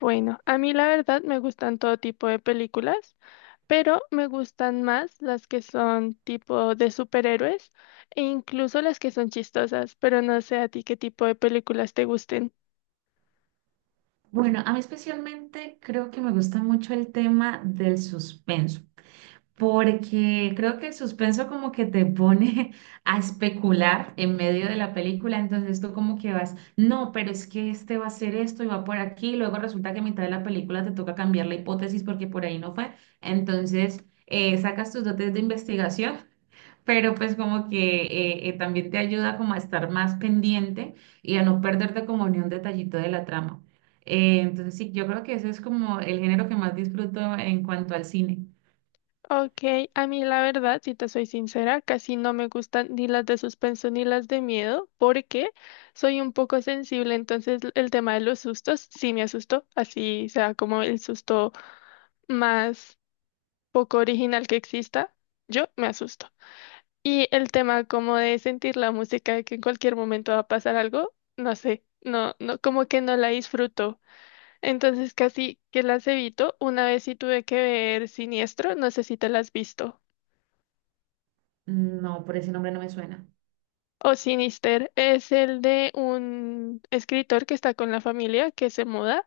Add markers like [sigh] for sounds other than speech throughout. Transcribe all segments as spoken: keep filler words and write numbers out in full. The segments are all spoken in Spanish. Bueno, a mí la verdad me gustan todo tipo de películas, pero me gustan más las que son tipo de superhéroes e incluso las que son chistosas, pero no sé a ti qué tipo de películas te gusten. Bueno, a mí especialmente creo que me gusta mucho el tema del suspenso, porque creo que el suspenso como que te pone [laughs] a especular en medio de la película, entonces tú como que vas, no, pero es que este va a hacer esto y va por aquí, luego resulta que a mitad de la película te toca cambiar la hipótesis porque por ahí no fue, entonces eh, sacas tus dotes de investigación, pero pues como que eh, eh, también te ayuda como a estar más pendiente y a no perderte como ni un detallito de la trama. Eh, entonces sí, yo creo que ese es como el género que más disfruto en cuanto al cine. Ok, a mí la verdad, si te soy sincera, casi no me gustan ni las de suspenso ni las de miedo, porque soy un poco sensible, entonces l- el tema de los sustos sí me asustó, así sea como el susto más poco original que exista, yo me asusto. Y el tema como de sentir la música de que en cualquier momento va a pasar algo, no sé, no, no, como que no la disfruto. Entonces casi que las evito. Una vez sí tuve que ver Siniestro, no sé si te la has visto. No, por ese nombre no me suena. O Sinister es el de un escritor que está con la familia, que se muda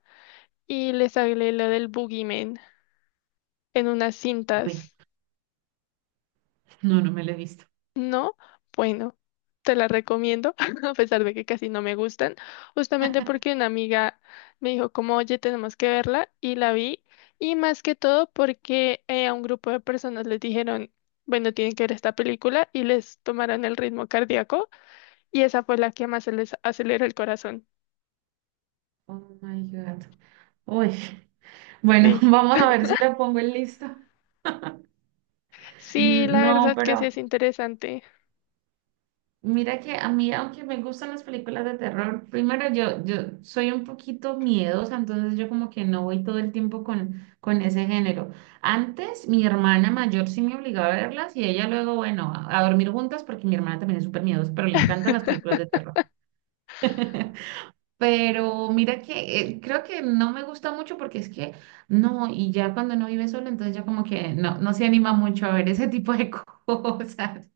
y le sale lo del Boogeyman en unas Ve, cintas. no, no me lo he visto. ¿No? Bueno, te la recomiendo, [laughs] a pesar de que casi no me gustan, justamente porque una amiga me dijo como, oye, tenemos que verla y la vi. Y más que todo porque eh, a un grupo de personas les dijeron, bueno, tienen que ver esta película y les tomaron el ritmo cardíaco y esa fue la que más se les aceleró el corazón. Oh my God. Uy. Bueno, [laughs] Sí. vamos a ver si la pongo en lista. Sí, Mm, la no, verdad que sí pero es interesante. mira que a mí, aunque me gustan las películas de terror, primero yo, yo soy un poquito miedosa, entonces yo como que no voy todo el tiempo con, con ese género. Antes mi hermana mayor sí me obligaba a verlas y ella luego, bueno, a, a dormir juntas porque mi hermana también es súper miedosa, pero le encantan las películas de [laughs] terror. [laughs] Pero mira que eh, creo que no me gusta mucho porque es que no, y ya cuando no vive solo, entonces ya como que no, no se anima mucho a ver ese tipo de [laughs] cosas,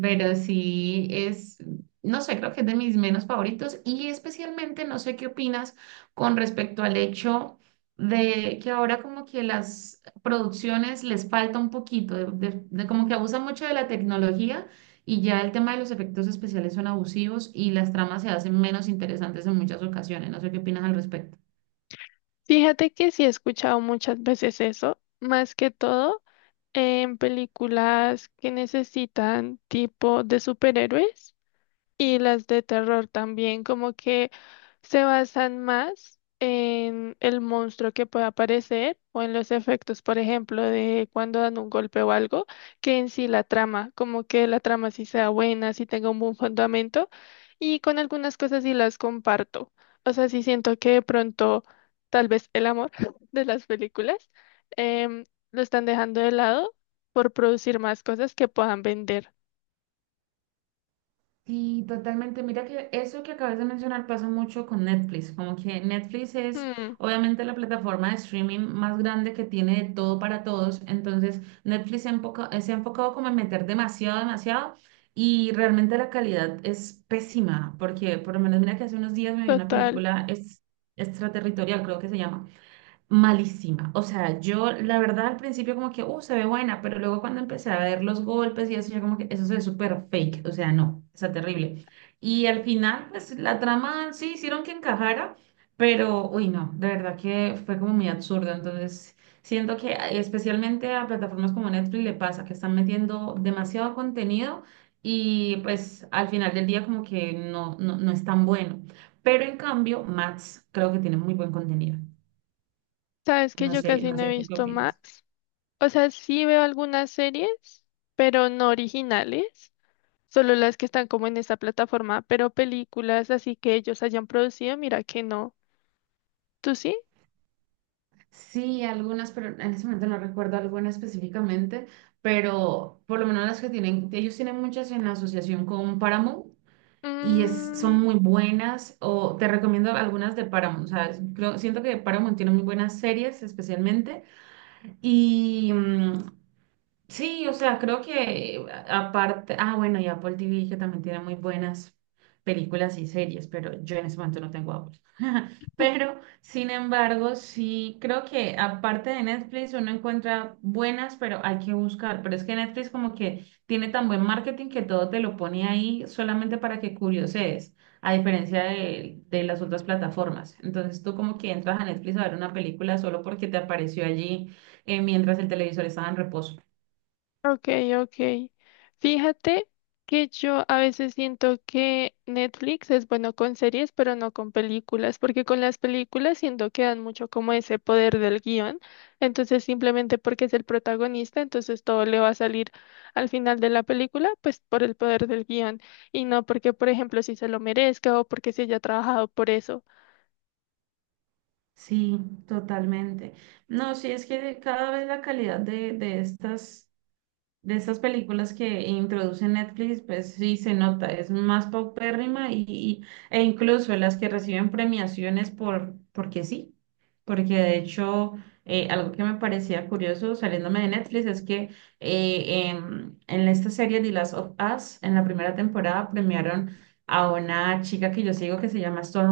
pero sí es, no sé, creo que es de mis menos favoritos y especialmente no sé qué opinas con respecto al hecho de que ahora como que las producciones les falta un poquito, de, de- de como que abusan mucho de la tecnología y ya el tema de los efectos especiales son abusivos y las tramas se hacen menos interesantes en muchas ocasiones. No sé qué opinas al respecto. Fíjate que sí he escuchado muchas veces eso, más que todo en películas que necesitan tipo de superhéroes. Y las de terror también, como que se basan más en el monstruo que pueda aparecer o en los efectos, por ejemplo, de cuando dan un golpe o algo, que en sí la trama, como que la trama sí sea buena, sí tenga un buen fundamento. Y con algunas cosas sí las comparto. O sea, sí siento que de pronto tal vez el amor [laughs] de las películas em, lo están dejando de lado por producir más cosas que puedan vender. Sí, totalmente. Mira que eso que acabas de mencionar pasa mucho con Netflix. Como que Netflix es Hmm, obviamente la plataforma de streaming más grande que tiene de todo para todos. Entonces, Netflix se ha enfoca- eh, se ha enfocado como en meter demasiado, demasiado. Y realmente la calidad es pésima. Porque por lo menos mira que hace unos días me vi una total. película es, extraterritorial, creo que se llama, malísima. O sea, yo la verdad al principio como que, uh, se ve buena, pero luego cuando empecé a ver los golpes y eso, yo como que eso se ve súper fake. O sea, no, está terrible. Y al final, pues la trama sí hicieron que encajara, pero, uy, no, de verdad que fue como muy absurdo. Entonces, siento que eh, especialmente a plataformas como Netflix le pasa que están metiendo demasiado contenido y pues al final del día como que no, no, no es tan bueno. Pero en cambio, Max creo que tiene muy buen contenido. Sabes que No yo sé, casi no no he sé, ¿tú qué visto más. opinas? O sea, sí veo algunas series, pero no originales, solo las que están como en esta plataforma, pero películas así que ellos hayan producido, mira que no. ¿Tú sí? Sí, algunas, pero en ese momento no recuerdo alguna específicamente, pero por lo menos las que tienen, ellos tienen muchas en asociación con Paramount y es, son Mm, muy buenas, o te recomiendo algunas de Paramount, o sea, es- creo- siento que Paramount tiene muy buenas series especialmente y mm, sí, o sea, creo que a- aparte, ah, bueno, y Apple T V que también tiene muy buenas películas y series, pero yo en ese momento no tengo Apple. [laughs] Pero, sin embargo, sí, creo que aparte de Netflix uno encuentra buenas, pero hay que buscar. Pero es que Netflix como que tiene tan buen marketing que todo te lo pone ahí solamente para que curiosees, a diferencia de, de las otras plataformas. Entonces tú como que entras a Netflix a ver una película solo porque te apareció allí eh, mientras el televisor estaba en reposo. ok, ok. Fíjate que yo a veces siento que Netflix es bueno con series, pero no con películas, porque con las películas siento que dan mucho como ese poder del guión, entonces simplemente porque es el protagonista, entonces todo le va a salir al final de la película, pues por el poder del guión, y no porque, por ejemplo, si se lo merezca o porque se haya trabajado por eso. Sí, totalmente. No, sí, es que cada vez la calidad de, de estas, de estas películas que introduce Netflix, pues sí se nota, es más paupérrima y, y- e incluso las que reciben premiaciones por, porque sí, porque de hecho eh, algo que me parecía curioso saliéndome de Netflix es que eh, en, en esta serie The Last of Us, en la primera temporada premiaron a una chica que yo sigo que se llama Stone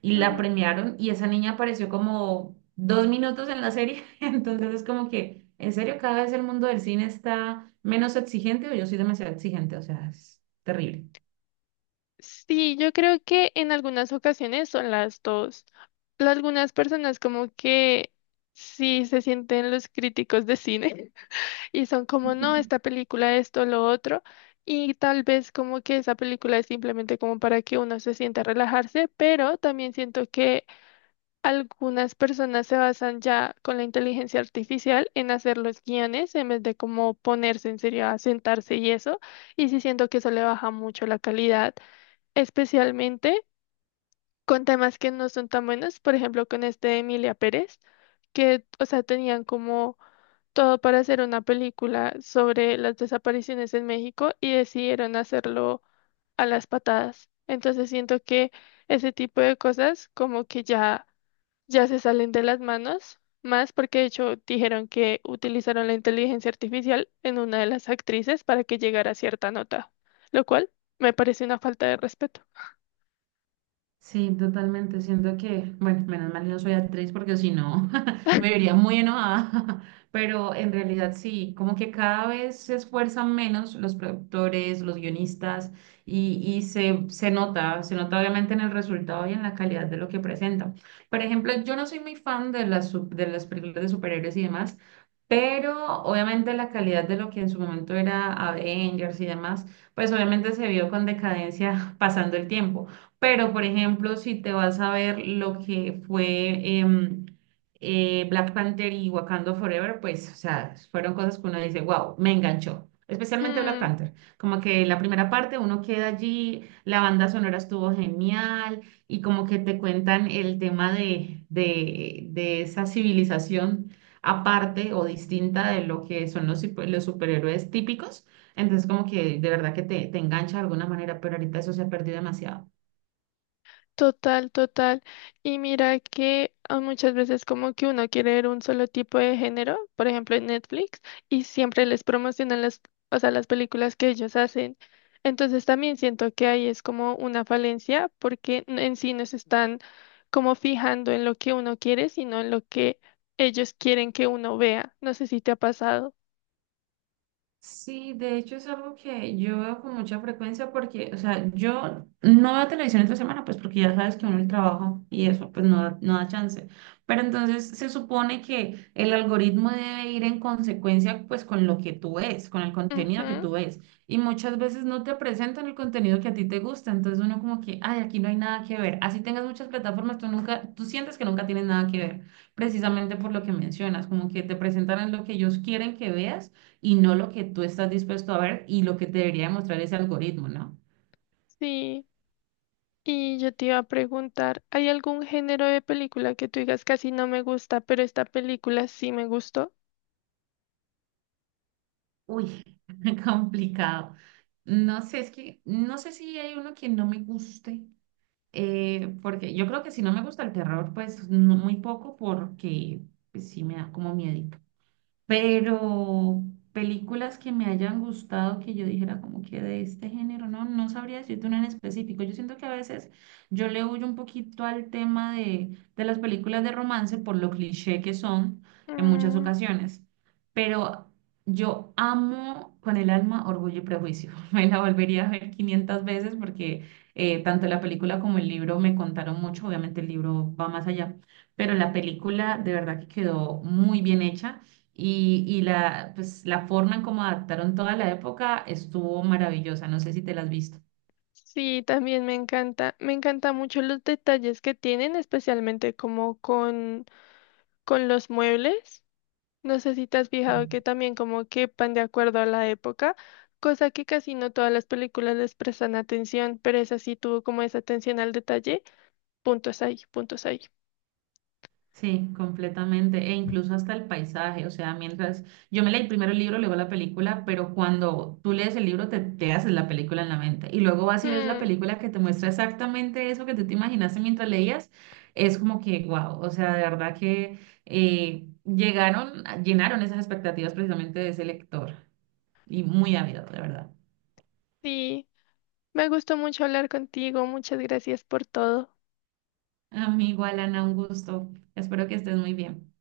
y la premiaron y esa niña apareció como dos minutos en la serie, [laughs] entonces es como que, en serio, cada vez el mundo del cine está menos exigente o yo soy demasiado exigente, o sea, es terrible. Sí, yo creo que en algunas ocasiones son las dos. Pero algunas personas como que sí se sienten los críticos de cine [laughs] y son como, no, esta [laughs] película, esto, lo otro. Y tal vez como que esa película es simplemente como para que uno se sienta a relajarse, pero también siento que algunas personas se basan ya con la inteligencia artificial en hacer los guiones en vez de como ponerse en serio a sentarse y eso. Y sí siento que eso le baja mucho la calidad especialmente con temas que no son tan buenos, por ejemplo, con este de Emilia Pérez, que, o sea, tenían como todo para hacer una película sobre las desapariciones en México y decidieron hacerlo a las patadas. Entonces siento que ese tipo de cosas como que ya, ya se salen de las manos, más porque de hecho dijeron que utilizaron la inteligencia artificial en una de las actrices para que llegara a cierta nota, lo cual me parece una falta de respeto. Sí, totalmente. Siento que, bueno, menos mal yo no soy actriz porque si no [laughs] me vería muy enojada. [laughs] Pero en realidad sí, como que cada vez se esfuerzan menos los productores, los guionistas y, y se, se nota, se nota obviamente en el resultado y en la calidad de lo que presentan. Por ejemplo, yo no soy muy fan de las, sup- de las películas de superhéroes y demás, pero obviamente la calidad de lo que en su momento era Avengers y demás, pues obviamente se vio con decadencia [laughs] pasando el tiempo. Pero, por ejemplo, si te vas a ver lo que fue em, eh, Black Panther y Wakanda Forever, pues, o sea, fueron cosas que uno dice, wow, me enganchó. Especialmente Black Hmm, Panther. Como que la primera parte uno queda allí, la banda sonora estuvo genial y como que te cuentan el tema de, de, de esa civilización aparte o distinta de lo que son los, super- los superhéroes típicos. Entonces, como que de verdad que te, te engancha de alguna manera, pero ahorita eso se ha perdido demasiado. total, total. Y mira que ah, muchas veces como que uno quiere ver un solo tipo de género, por ejemplo en Netflix, y siempre les promocionan las, o sea, las películas que ellos hacen. Entonces también siento que ahí es como una falencia porque n- en sí no se están como fijando en lo que uno quiere, sino en lo que ellos quieren que uno vea. No sé si te ha pasado. Sí, de hecho es algo que yo veo con mucha frecuencia porque, o sea, yo no veo televisión entre semana, pues porque ya sabes que uno el trabajo y eso, pues no da, no da chance. Pero entonces se supone que el algoritmo debe ir en consecuencia, pues con lo que tú ves, con el contenido que Ujú, tú ves. Y muchas veces no te presentan el contenido que a ti te gusta. Entonces uno como que, ay, aquí no hay nada que ver. Así tengas muchas plataformas, tú nunca, tú sientes que nunca tienes nada que ver, precisamente por lo que mencionas, como que te presentan lo que ellos quieren que veas y no lo que tú estás dispuesto a ver y lo que te debería demostrar ese algoritmo, ¿no? sí. Y yo te iba a preguntar, ¿hay algún género de película que tú digas casi no me gusta, pero esta película sí me gustó? Uy, [laughs] complicado. No sé, es que no sé si hay uno que no me guste, eh, porque yo creo que si no me gusta el terror, pues no- muy poco, porque pues, sí me da como miedo. Pero películas que me hayan gustado, que yo dijera como que de este género, no, no sabría decirte una en específico. Yo siento que a veces yo le huyo un poquito al tema de, de las películas de romance por lo cliché que son en muchas Mm, ocasiones. Pero yo amo con el alma Orgullo y Prejuicio. [laughs] Me la volvería a ver quinientas veces porque eh, tanto la película como el libro me contaron mucho. Obviamente el libro va más allá, pero la película de verdad que quedó muy bien hecha. Y, y la, pues, la forma en cómo adaptaron toda la época estuvo maravillosa. No sé si te la has visto. sí, también me encanta. Me encanta mucho los detalles que tienen, especialmente como con, con los muebles. No sé si te has fijado que Sí. también como que van de acuerdo a la época, cosa que casi no todas las películas les prestan atención, pero esa sí tuvo como esa atención al detalle. Puntos ahí, puntos ahí. Sí, completamente. E incluso hasta el paisaje. O sea, mientras yo me leí primero el libro, luego la película, pero cuando tú lees el libro te, te haces la película en la mente. Y luego vas y ves la Mm, película que te muestra exactamente eso que tú te imaginaste mientras leías. Es como que, wow. O sea, de verdad que eh, llegaron, llenaron esas expectativas precisamente de ese lector. Y muy ávido, de verdad. sí, me gustó mucho hablar contigo, muchas gracias por todo. Amigo Alana, un gusto. Espero que estés muy bien.